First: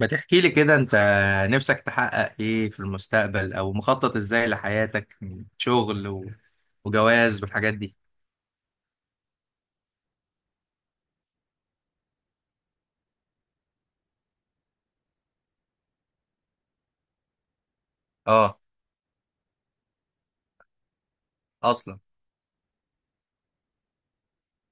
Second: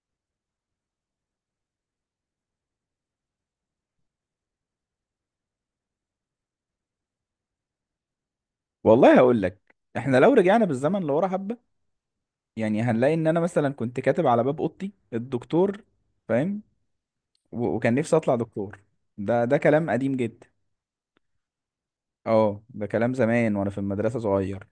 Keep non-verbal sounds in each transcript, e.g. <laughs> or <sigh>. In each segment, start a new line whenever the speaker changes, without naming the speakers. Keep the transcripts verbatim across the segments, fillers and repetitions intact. ما تحكي لي كده. انت نفسك تحقق ايه في المستقبل، او مخطط ازاي لحياتك من شغل و... وجواز والحاجات دي.
والله هقول لك، احنا لو رجعنا بالزمن لورا حبه، يعني هنلاقي ان انا مثلا كنت كاتب على باب اوضتي الدكتور. فاهم؟ و- وكان نفسي اطلع
اه.
دكتور. ده ده كلام قديم جدا.
اصلا.
اه، ده كلام زمان وانا في المدرسه صغير.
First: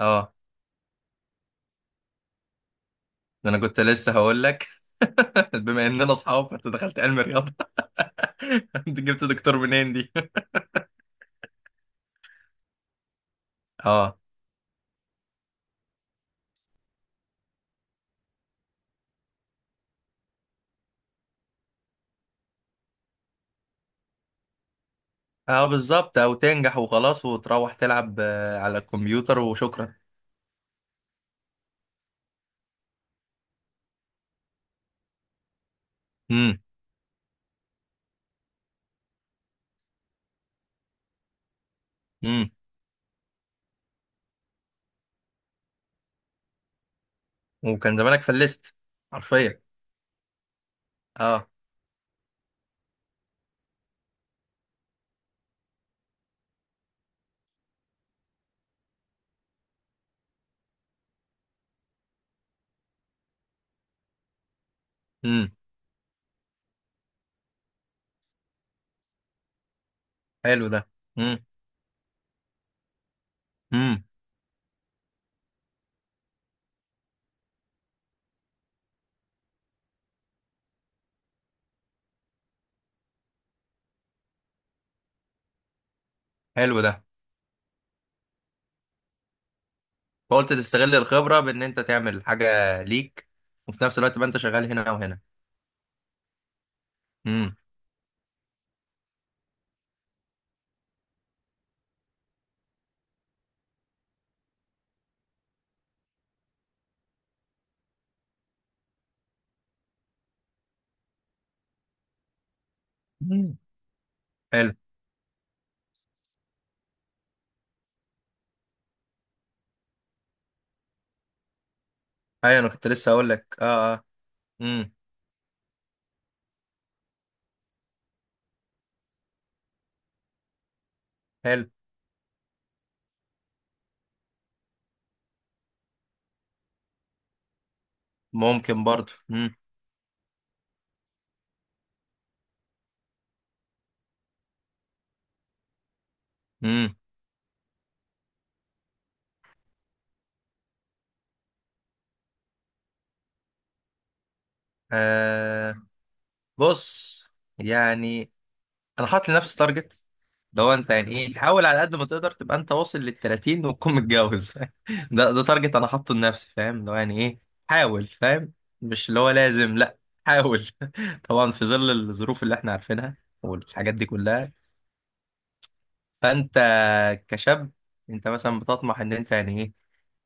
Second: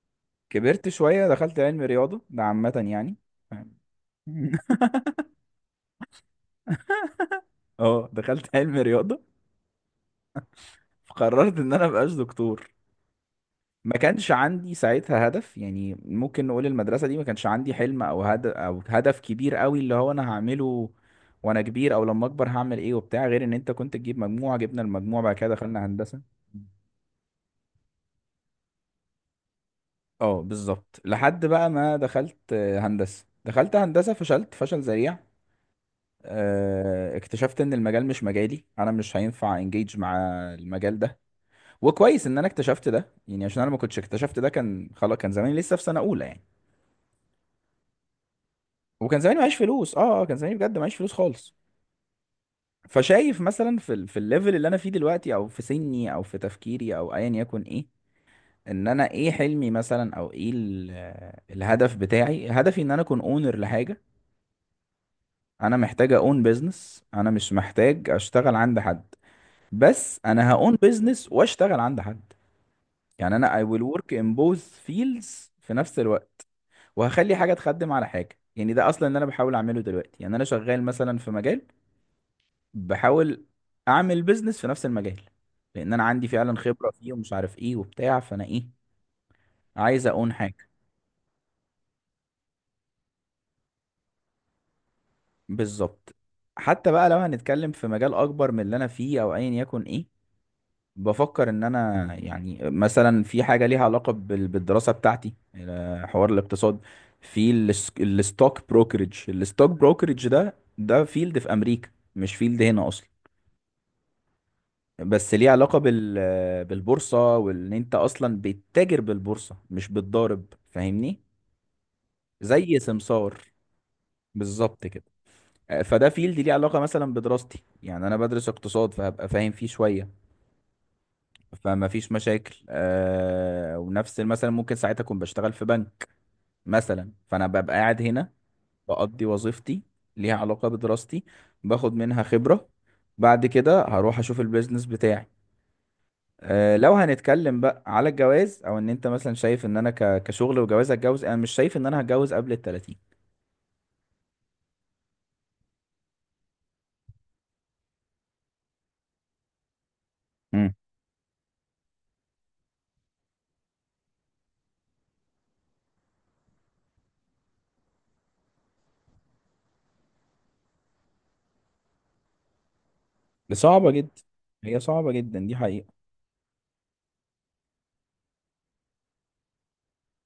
اه،
كبرت شويه دخلت علم رياضه، ده عامه يعني.
ده انا
فاهم؟
كنت لسه هقول
<laughs>
لك. <laughs> بما اننا اصحاب، فانت دخلت علم رياضه.
اه، دخلت علم
<laughs> انت
رياضه،
جبت دكتور منين دي؟
فقررت ان انا مبقاش دكتور.
<laughs>
ما
اه،
كانش عندي ساعتها هدف، يعني ممكن نقول المدرسة دي ما كانش عندي حلم او هدف، او هدف كبير قوي اللي هو انا هعمله وانا كبير، او لما اكبر هعمل ايه وبتاع، غير ان انت كنت تجيب مجموعة، جبنا المجموع بعد كده
اه
دخلنا
بالظبط. او
هندسة.
تنجح وخلاص وتروح تلعب آه، على الكمبيوتر وشكرا.
اه بالظبط، لحد بقى ما دخلت آه، هندسة. دخلت هندسة فشلت فشل ذريع.
امم،
آه، اكتشفت ان المجال مش مجالي، انا مش هينفع انجيج مع المجال ده. وكويس ان انا
امم.
اكتشفت ده، يعني عشان انا ما كنتش اكتشفت ده كان خلاص، كان زماني لسه في سنة اولى يعني.
وكان زمانك فلست.
وكان زماني معيش
حرفيا.
فلوس، اه آه، كان زماني بجد معيش فلوس
اه،
خالص. فشايف مثلا في ال... في الليفل اللي انا فيه دلوقتي، او في سني، او في تفكيري، او ايا يكن ايه، ان انا ايه حلمي مثلا، او ايه ال... الهدف بتاعي. هدفي ان انا اكون اونر لحاجه.
امم.
انا محتاج اون بيزنس، انا مش محتاج اشتغل عند حد. بس انا
حلو
هاون
ده.
بيزنس
امم،
واشتغل عند حد. يعني انا I will
امم.
work in both fields في نفس الوقت. وهخلي حاجه تخدم على حاجه. يعني ده اصلا اللي انا بحاول اعمله دلوقتي، يعني انا شغال مثلا في مجال، بحاول اعمل بيزنس في نفس المجال، لان انا عندي فعلا
حلو
خبرة
ده.
فيه، ومش عارف ايه وبتاع. فانا ايه، عايز اقون
فقلت
حاجة.
تستغل الخبرة بإن أنت تعمل حاجة ليك، وفي نفس الوقت بقى أنت شغال هنا وهنا.
بالظبط. حتى بقى لو
امم.
هنتكلم في مجال اكبر من اللي انا فيه او ايا يكن ايه، بفكر ان انا يعني مثلا في حاجة ليها علاقة بال- بالدراسة بتاعتي، آه، حوار الاقتصاد. في الس- الستوك بروكرج. الستوك بروكرج ده ده فيلد في امريكا، مش فيلد هنا اصلا.
مم. حلو.
بس ليه علاقة بال، بالبورصة، وان انت اصلا بتتاجر بالبورصة مش بتضارب، فاهمني؟
أيوة أنا
زي
كنت لسه أقول
سمسار.
لك. أه أه.
بالظبط
امم.
كده. فده فيلد ليه علاقة مثلا بدراستي، يعني انا بدرس اقتصاد فهبقى فاهم فيه شوية.
حلو.
فما فيش مشاكل. آه ونفس مثلا ممكن ساعتها اكون بشتغل في بنك مثلا، فانا ببقى قاعد هنا
ممكن برضه.
بقضي
امم،
وظيفتي ليها علاقة بدراستي، باخد منها خبرة، بعد كده هروح اشوف البيزنس بتاعي. آه، لو
امم.
هنتكلم بقى على الجواز، او ان انت مثلا شايف ان انا ك- كشغل وجواز هتجوز، انا مش شايف ان انا هتجوز قبل ال الثلاثين.
آه. بص، يعني أنا حاطط لنفسي تارجت.
امم.
لو انت يعني ايه، حاول على قد ما تقدر تبقى انت واصل لل الثلاثين وتكون متجوز. <laughs> ده ده تارجت انا حاطه لنفسي، فاهم. لو يعني ايه، حاول، فاهم. مش اللي هو لازم، لا. حاول. <laughs> طبعا في ظل الظروف اللي احنا عارفينها
دي صعبة
والحاجات دي
جدا.
كلها.
هي صعبة جدا، دي حقيقة.
فانت كشاب، انت مثلا بتطمح ان انت يعني ايه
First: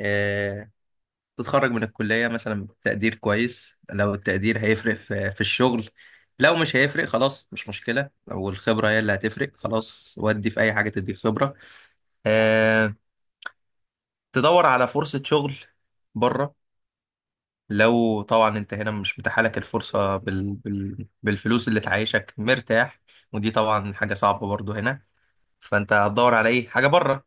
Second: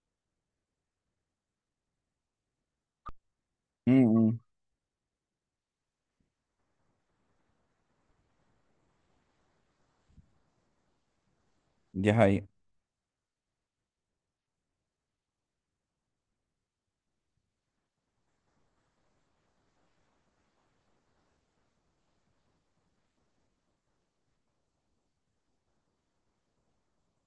آه، تتخرج من الكلية مثلا بتقدير كويس. لو
امم.
التقدير هيفرق في في الشغل، لو مش هيفرق خلاص مش مشكلة. لو الخبرة هي اللي هتفرق، خلاص، ودي في أي حاجة تديك خبرة.
دي حقيقة.
آه، تدور على فرصة شغل بره. لو طبعا انت هنا مش متاحة لك الفرصة بال... بال... بالفلوس اللي تعيشك مرتاح، ودي طبعا حاجة صعبة برضو هنا. فانت هتدور على ايه حاجة بره.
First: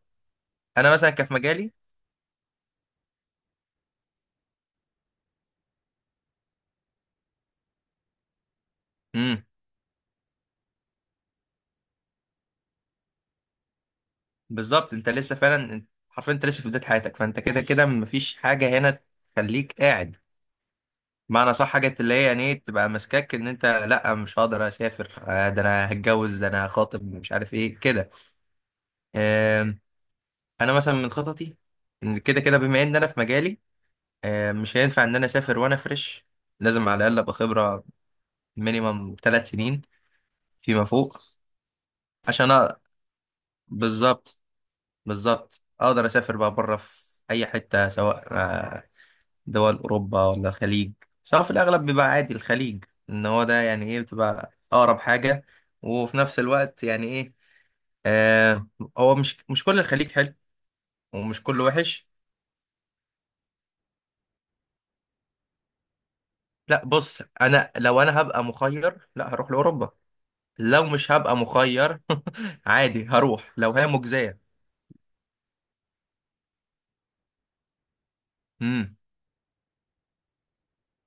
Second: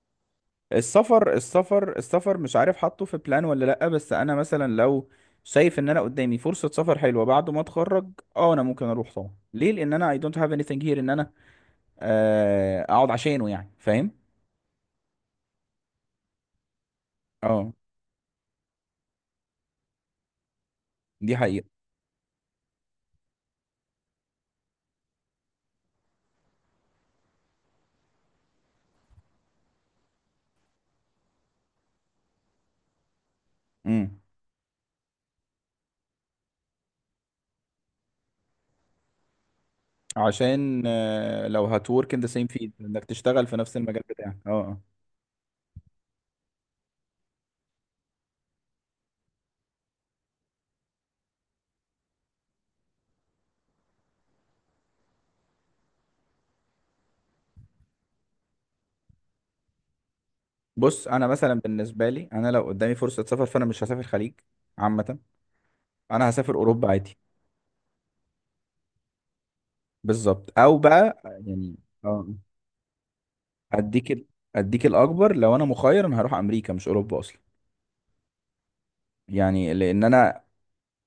انا مثلا كان
السفر
في مجالي.
السفر السفر، مش عارف حاطه في بلان ولا لأ. بس انا مثلا لو شايف ان انا قدامي فرصة سفر حلوة بعد ما اتخرج، اه انا ممكن اروح طبعا.
امم.
ليه؟ لان انا I don't have anything here ان انا آه، اقعد عشانه، يعني فاهم.
بالظبط. انت لسه فعلا انت- حرفيا انت لسه في بداية حياتك، فانت كده
اه
كده مفيش حاجة هنا تخليك قاعد.
دي
معنى
حقيقة.
صح، حاجة اللي هي يعني ايه تبقى ماسكاك ان انت لا مش هقدر اسافر، آه، ده انا هتجوز، ده انا هخاطب، مش عارف ايه كده. انا مثلا من خططي، إن كده كده بما ان انا في مجالي
امم.
آه، مش هينفع ان انا اسافر وانا فريش. لازم على الاقل ابقى خبره مينيمم ثلاث سنين
عشان
فيما فوق.
آه، لو هتورك ان ذا سيم
عشان
فيلد،
أ-
انك تشتغل في نفس المجال بتاعك،
بالظبط،
اه آه.
بالظبط اقدر اسافر بقى بره في اي حته، سواء آه، دول اوروبا ولا الخليج. سواء في الاغلب بيبقى عادي الخليج، ان هو ده يعني ايه بتبقى اقرب حاجه، وفي نفس الوقت يعني ايه آه، هو مش مش كل الخليج حلو
بص انا
ومش
مثلا
كله وحش.
بالنسبه لي، انا لو قدامي فرصه سفر فانا مش هسافر خليج عامه. انا هسافر
لا
اوروبا عادي.
بص، انا لو انا هبقى مخير، لا هروح لاوروبا.
بالظبط. او
لو مش
بقى
هبقى
يعني،
مخير،
اه،
<laughs> عادي هروح لو هي
اديك ال-
مجزية.
اديك الاكبر. لو انا مخير انا هروح امريكا مش اوروبا اصلا.
امم.
يعني لان انا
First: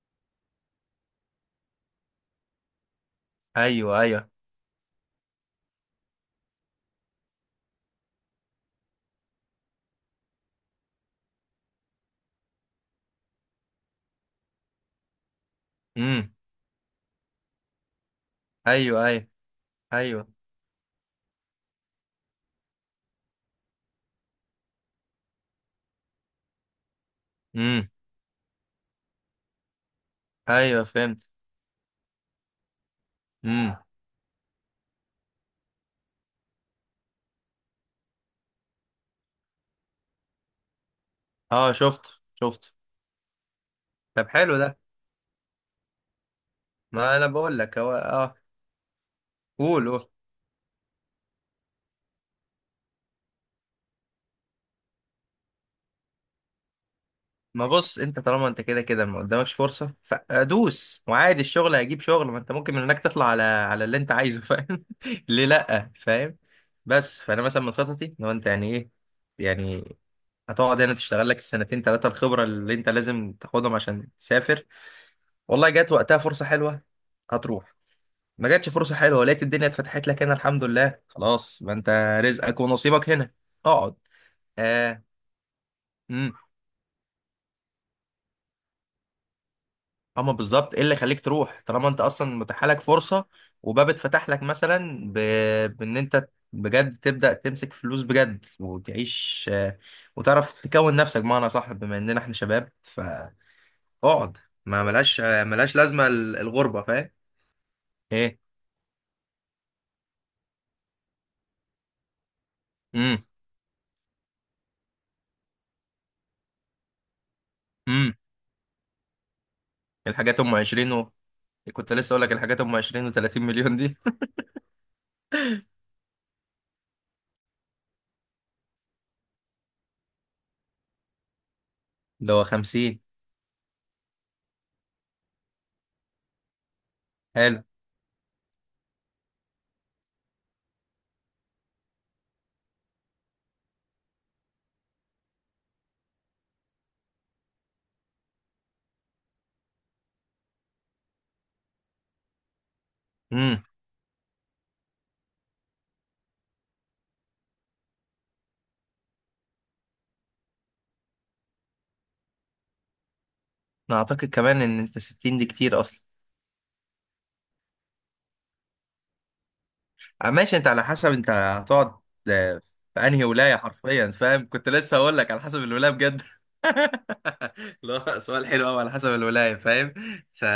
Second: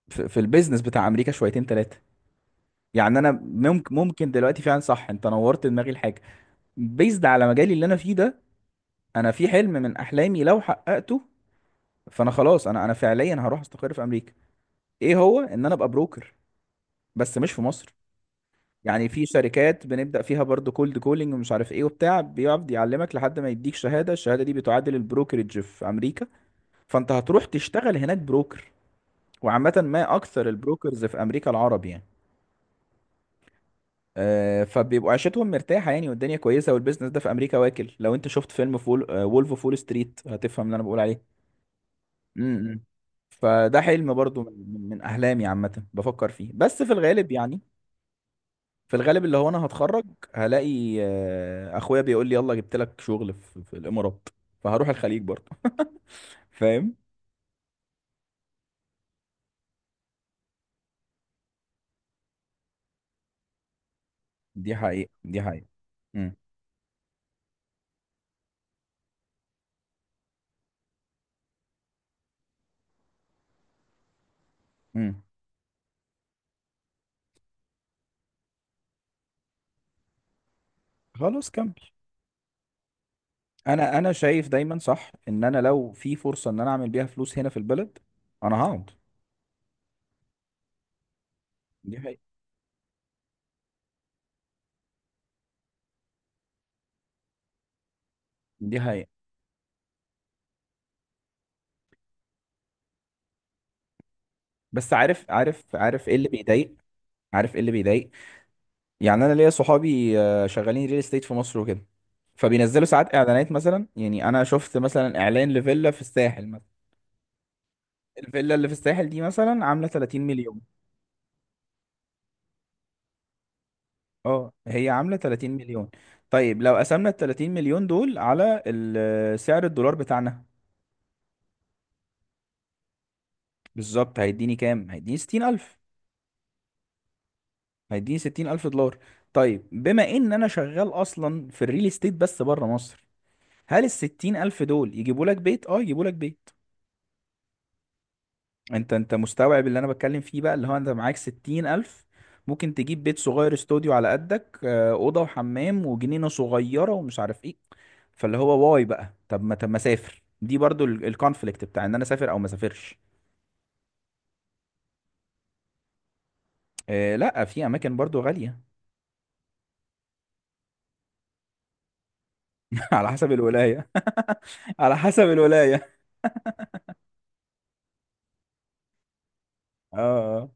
في, في البيزنس بتاع امريكا شويتين ثلاثه. يعني انا ممكن،
ايوه
ممكن
ايوه.
دلوقتي فعلا صح، انت نورت دماغي الحاجه بيزد على مجالي اللي انا فيه ده. انا في حلم من احلامي، لو حققته فانا خلاص، انا انا فعليا هروح استقر في امريكا. ايه هو؟ ان انا ابقى
امم.
بروكر، بس مش في مصر.
ايوه
يعني في
ايوه.
شركات بنبدا
ايوه.
فيها برضو كولد كولينج ومش عارف ايه وبتاع، بيقعد يعلمك لحد ما يديك شهاده، الشهاده دي بتعادل البروكرج في امريكا. فانت هتروح
امم.
تشتغل هناك بروكر. وعامه ما اكثر
ايوه
البروكرز في
فهمت.
امريكا العرب يعني.
امم.
آه، فبيبقوا عيشتهم مرتاحه يعني، والدنيا كويسه، والبيزنس ده في امريكا واكل. لو انت شفت فيلم فول وولف اوف وول ستريت هتفهم اللي انا بقول عليه.
اه شفت
م-
شفت.
م. فده حلم
طب
برضو من
حلو ده.
من من احلامي عامه، بفكر فيه بس في
ما انا
الغالب
بقول
يعني.
لك هو اه.
في الغالب اللي هو انا
قول
هتخرج،
قول.
هلاقي آه، اخويا بيقول لي يلا جبت لك شغل في, في الامارات، فهروح الخليج برضو. <laughs> فاهم.
ما بص، انت طالما انت كده كده ما قدامكش فرصة، فادوس، وعادي الشغل هيجيب شغل، ما انت ممكن من هناك تطلع على على اللي انت عايزه،
دي
فاهم. <laughs>
حقيقة، دي
ليه
حقيقة.
لأ،
امم.
فاهم. بس فانا مثلا من خططي، لو انت يعني ايه، يعني هتقعد هنا تشتغل لك السنتين ثلاثة الخبرة اللي انت لازم تاخدهم عشان تسافر.
امم.
والله جات وقتها فرصة حلوة، هتروح. ما جاتش فرصة حلوة، لقيت الدنيا اتفتحت لك هنا، الحمد لله
خلاص
خلاص، ما
كمل.
انت رزقك ونصيبك هنا، اقعد.
انا، انا شايف دايما
آه.
صح ان انا لو في فرصة ان انا اعمل بيها فلوس هنا في البلد انا هقعد.
اما بالظبط، ايه اللي خليك تروح طالما
دي
انت
حقيقة.
اصلا متاح لك فرصه وباب اتفتح لك مثلا ب... بان انت بجد تبدا تمسك فلوس بجد
دي حقيقة.
وتعيش آه، وتعرف تكون نفسك، بمعنى صح بما اننا احنا شباب، فاقعد. ما
بس
ملاش
عارف،
آه،
عارف
ملاش لازمه
عارف ايه اللي
ال-
بيضايق؟
الغربه، فاهم.
عارف ايه اللي بيضايق؟
ايه.
يعني انا ليا صحابي آه، شغالين ريل استيت في مصر وكده، فبينزلوا ساعات
امم،
اعلانات مثلا. يعني انا شفت مثلا اعلان لفيلا في الساحل مثلا.
امم.
الفيلا اللي في الساحل دي مثلا عامله ثلاثين
الحاجات ام
مليون.
عشرين و... كنت لسه اقول لك الحاجات ام عشرين و30 مليون دي.
اه هي عامله ثلاثين مليون. طيب لو قسمنا ال الثلاثين مليون دول على ال- سعر الدولار بتاعنا،
<laughs> اللي هو خمسين.
بالظبط هيديني كام؟ هيديني ستين ألف.
حلو.
هيديني ستين ألف دولار. طيب بما ان انا شغال اصلا في الريل استيت بس بره مصر، هل ال الستين ألف دول يجيبوا لك بيت؟ اه يجيبوا لك بيت. انت، انت مستوعب اللي انا بتكلم فيه بقى، اللي هو انت معاك ستين الف، ممكن تجيب بيت صغير،
امم.
استوديو على قدك، آه، اوضه وحمام وجنينه صغيره ومش عارف ايه. فاللي هو واي بقى؟ طب ما، طب ما اسافر. دي برضو الكونفليكت بتاع ان انا اسافر او ما اسافرش.
انا اعتقد كمان ان انت ستين دي كتير اصلا.
آه، لا في اماكن برضو غاليه.
آه، ماشي، انت على حسب انت هتقعد آه،
<laughs>
في
على
انهي
حسب
ولايه،
الولايه.
حرفيا، فاهم. كنت
<laughs> على
لسه اقول
حسب
لك على حسب
الولايه.
الولايه، بجد. <laughs> لا، سؤال حلو قوي، على حسب الولايه، فاهم.
اه
ف
آه،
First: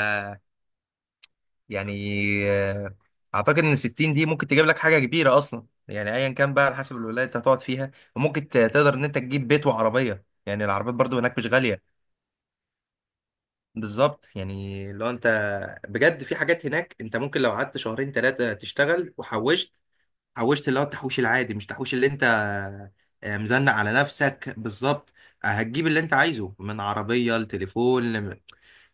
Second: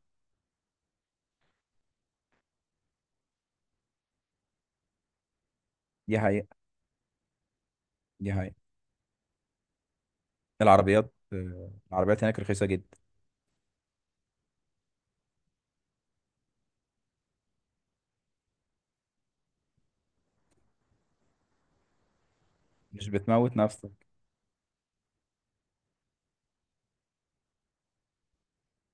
يعني آه، اعتقد ان ستين دي ممكن تجيب لك حاجه كبيره اصلا. يعني
دي
ايا كان
حقيقه،
بقى على حسب الولايه انت هتقعد فيها،
دي
وممكن
حقيقه.
ت- تقدر ان انت تجيب بيت وعربيه. يعني العربيات
العربيات،
برضو هناك مش
آه،
غاليه.
العربيات هناك رخيصه جدا.
بالظبط. يعني لو انت بجد في حاجات هناك انت ممكن لو قعدت شهرين ثلاثه تشتغل وحوشت، حوشت اللي هو التحويش العادي، مش تحويش اللي انت
مش
آه،
بتموت
مزنق على
نفسك.
نفسك، بالظبط. آه، هتجيب اللي انت عايزه من عربية لتليفون لم-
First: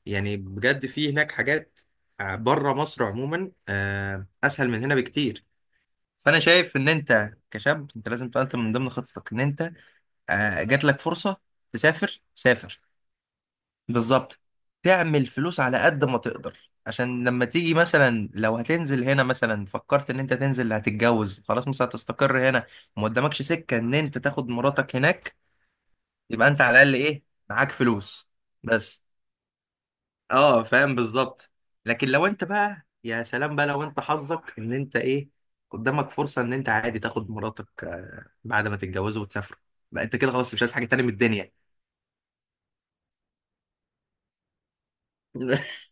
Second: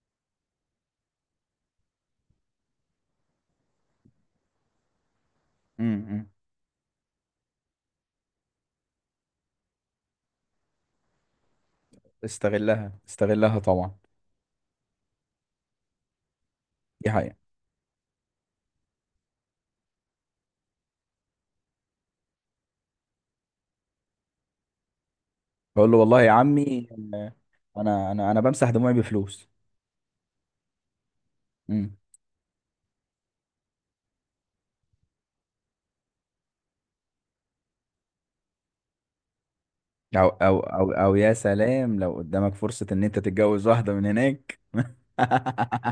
يعني بجد في هناك حاجات آه، بره مصر عموما آه، اسهل من هنا بكتير.
م- م.
فانا شايف ان انت كشاب انت لازم تقدم من ضمن خطتك، ان انت آه، جات لك فرصة تسافر، سافر.
استغلها، استغلها طبعا.
بالظبط. تعمل فلوس على قد ما تقدر،
دي
عشان
حقيقه.
لما تيجي مثلا، لو هتنزل هنا مثلا، فكرت ان انت تنزل، هتتجوز، خلاص مثلا هتستقر هنا، وما قدامكش سكة ان انت تاخد مراتك هناك.
بقول له والله يا
يبقى انت على
عمي،
الاقل ايه،
آه،
معاك
انا،
فلوس،
انا انا بمسح دموعي
بس.
بفلوس.
اه فاهم بالظبط.
مم.
لكن لو انت بقى، يا سلام بقى، لو انت حظك ان انت ايه، قدامك فرصة ان انت عادي تاخد مراتك آه، بعد ما تتجوزوا وتسافروا، بقى انت
او
كده خلاص
او
مش عايز حاجة
او
تاني من
او يا
الدنيا.
سلام، لو قدامك فرصة ان انت تتجوز واحدة من هناك. <laughs>
<laughs>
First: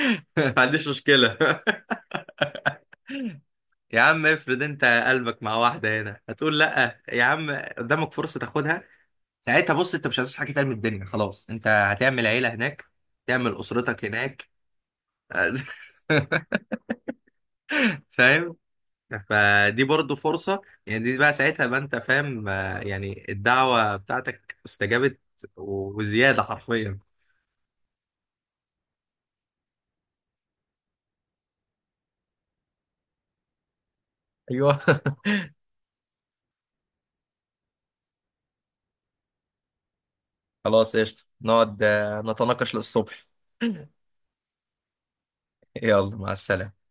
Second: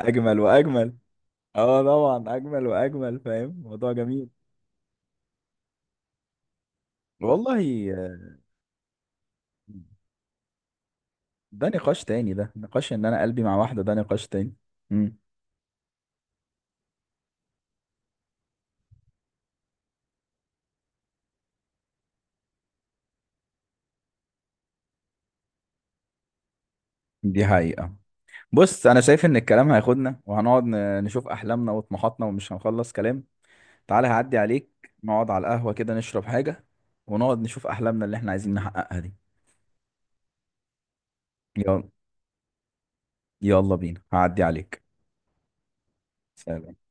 اجمل
ما عنديش
واجمل.
مشكلة.
اه طبعا، اجمل واجمل. فاهم، موضوع
يا عم
جميل.
افرض انت قلبك مع واحدة هنا، هتقول لا يا عم
والله
قدامك
آه،
فرصة تاخدها؟ ساعتها بص، انت مش هتعيش حاجة تاني من الدنيا، خلاص انت
ده نقاش
هتعمل
تاني. ده
عيلة هناك،
نقاش ان انا قلبي
تعمل
مع واحدة، ده
أسرتك
نقاش
هناك.
تاني. مم.
<laughs> فاهم. فدي برضو فرصة يعني. دي بقى ساعتها بقى انت فاهم آه، يعني الدعوة بتاعتك استجابت، وزيادة، حرفيا.
دي حقيقة. بص انا شايف ان الكلام هياخدنا وهنقعد ن- نشوف احلامنا وطموحاتنا ومش هنخلص كلام. تعالى هعدي
ايوه.
عليك، نقعد على القهوة كده نشرب حاجة، ونقعد نشوف أحلامنا اللي احنا عايزين نحققها دي.
<laughs> خلاص قشطة،
يلا،
نقعد آه، نتناقش للصبح.
يلا بينا، هعدي عليك.
يلا مع
سلام.
السلامة.